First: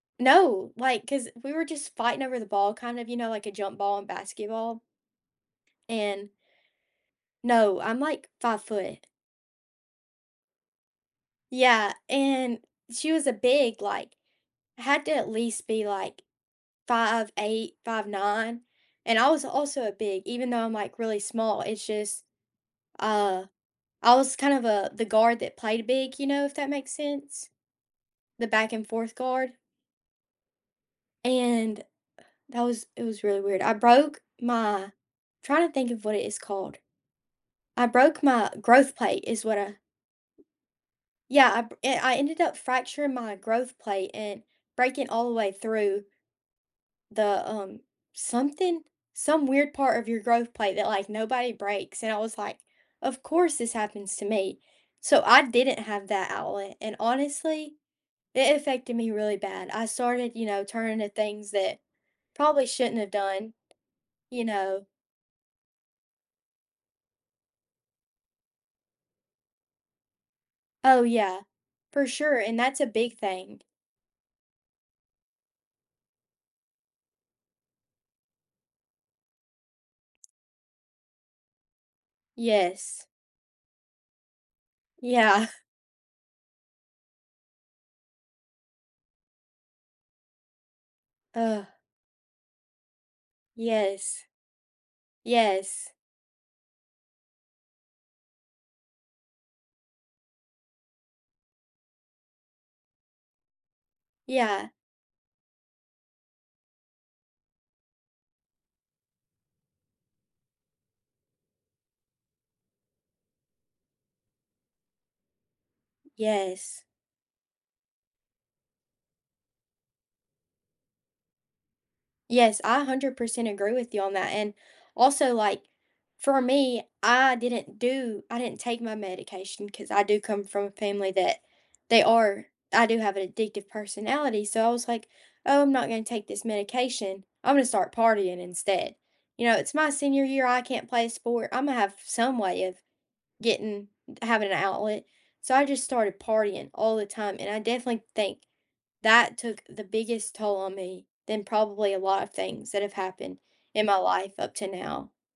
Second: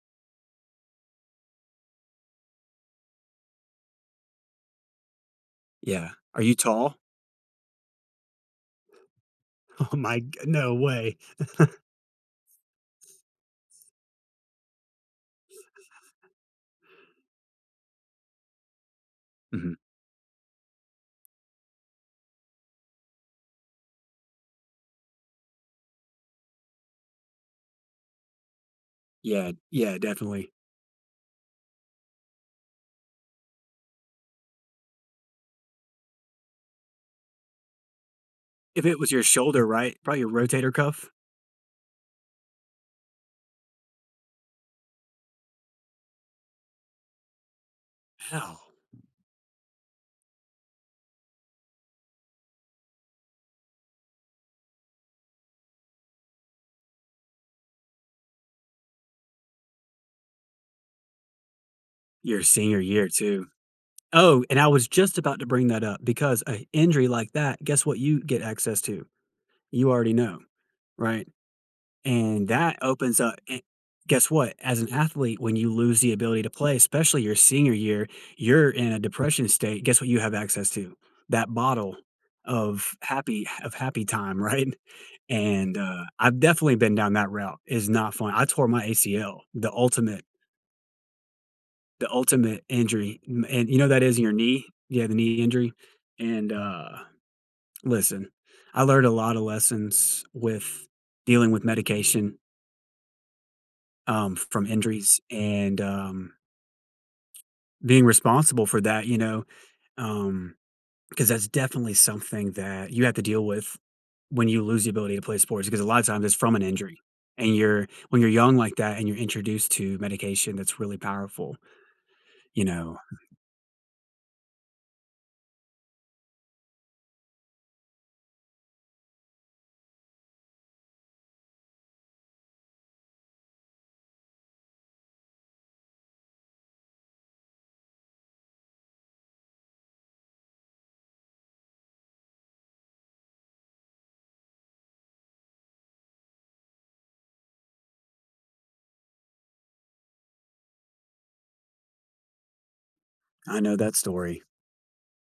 No. Like 'cause we were just fighting over the ball, kind of, you know, like a jump ball in basketball. Yeah. And Are you tall? No. I'm, like, 5'. Oh my g no way. Yeah, and she was, uh, big, like, had to at least be, like, 5'8", 5'9". And I was Mhm. also, uh, big, even though I'm, like, really small. It's just, uh, I was kind of a the guard that played big, you know, if that makes sense? The back-and-forth Yeah, guard. yeah, definitely. And, that was it was really weird. I broke my trying to think of what it is called. I broke my If growth it was your plate, is what shoulder, I right? Probably your rotator cuff. Yeah, I br and I ended up fracturing my growth plate and breaking all the way through the, um, Hell. something some weird part of your growth plate that, like, nobody breaks. And I was like, "Of course, this happens to me." So, I didn't have that outlet and honestly, it affected me really bad. I started, you know, turning to things that Your probably senior shouldn't year have too. done. Oh, You and I know? was just about to bring that up, because a injury like that, guess what you get access to? You already know, Oh, right? yeah. For sure, And, and that that's a big opens up eh thing. Guess what? As an athlete, when you lose the ability to play, especially your senior year, you're in a depression state. Guess what you have access to? That bottle of Yes. happy ha of happy time. Right? Yeah. And, uh, I've definitely been down that route is not fun. I tore my ACL, the ultimate Ugh. the ultimate injury. M and you know that is Yes. in your knee? Yeah, the knee injury. Yes. And, uh, listen, I learned a lotta lessons with dealing with medication um, from Yeah. injuries and, um, being responsible for that, you know. Um, 'cause that's definitely something that you have to deal with, when you lose the ability to play sports. Because a lot times that's from an Yes. injury. And you're when you're young like that and you're introduced to medication that's really powerful. Yes. You I know? hundred percent agree with you on that. And, also, like, for me, I didn't do I didn't take my medication 'cause I do come from a family that they are I do have an addictive personality. So, I was like, "Oh, I'm not gonna take this medication. I'm gonna start partying instead." You know, "It's my senior year. I can't play a sport. Imma have some way of getting having an outlet." So, I just started partying all the time, and I definitely think that took the biggest toll on me than probably a lot of things that have happened I know in that my life story. up to now.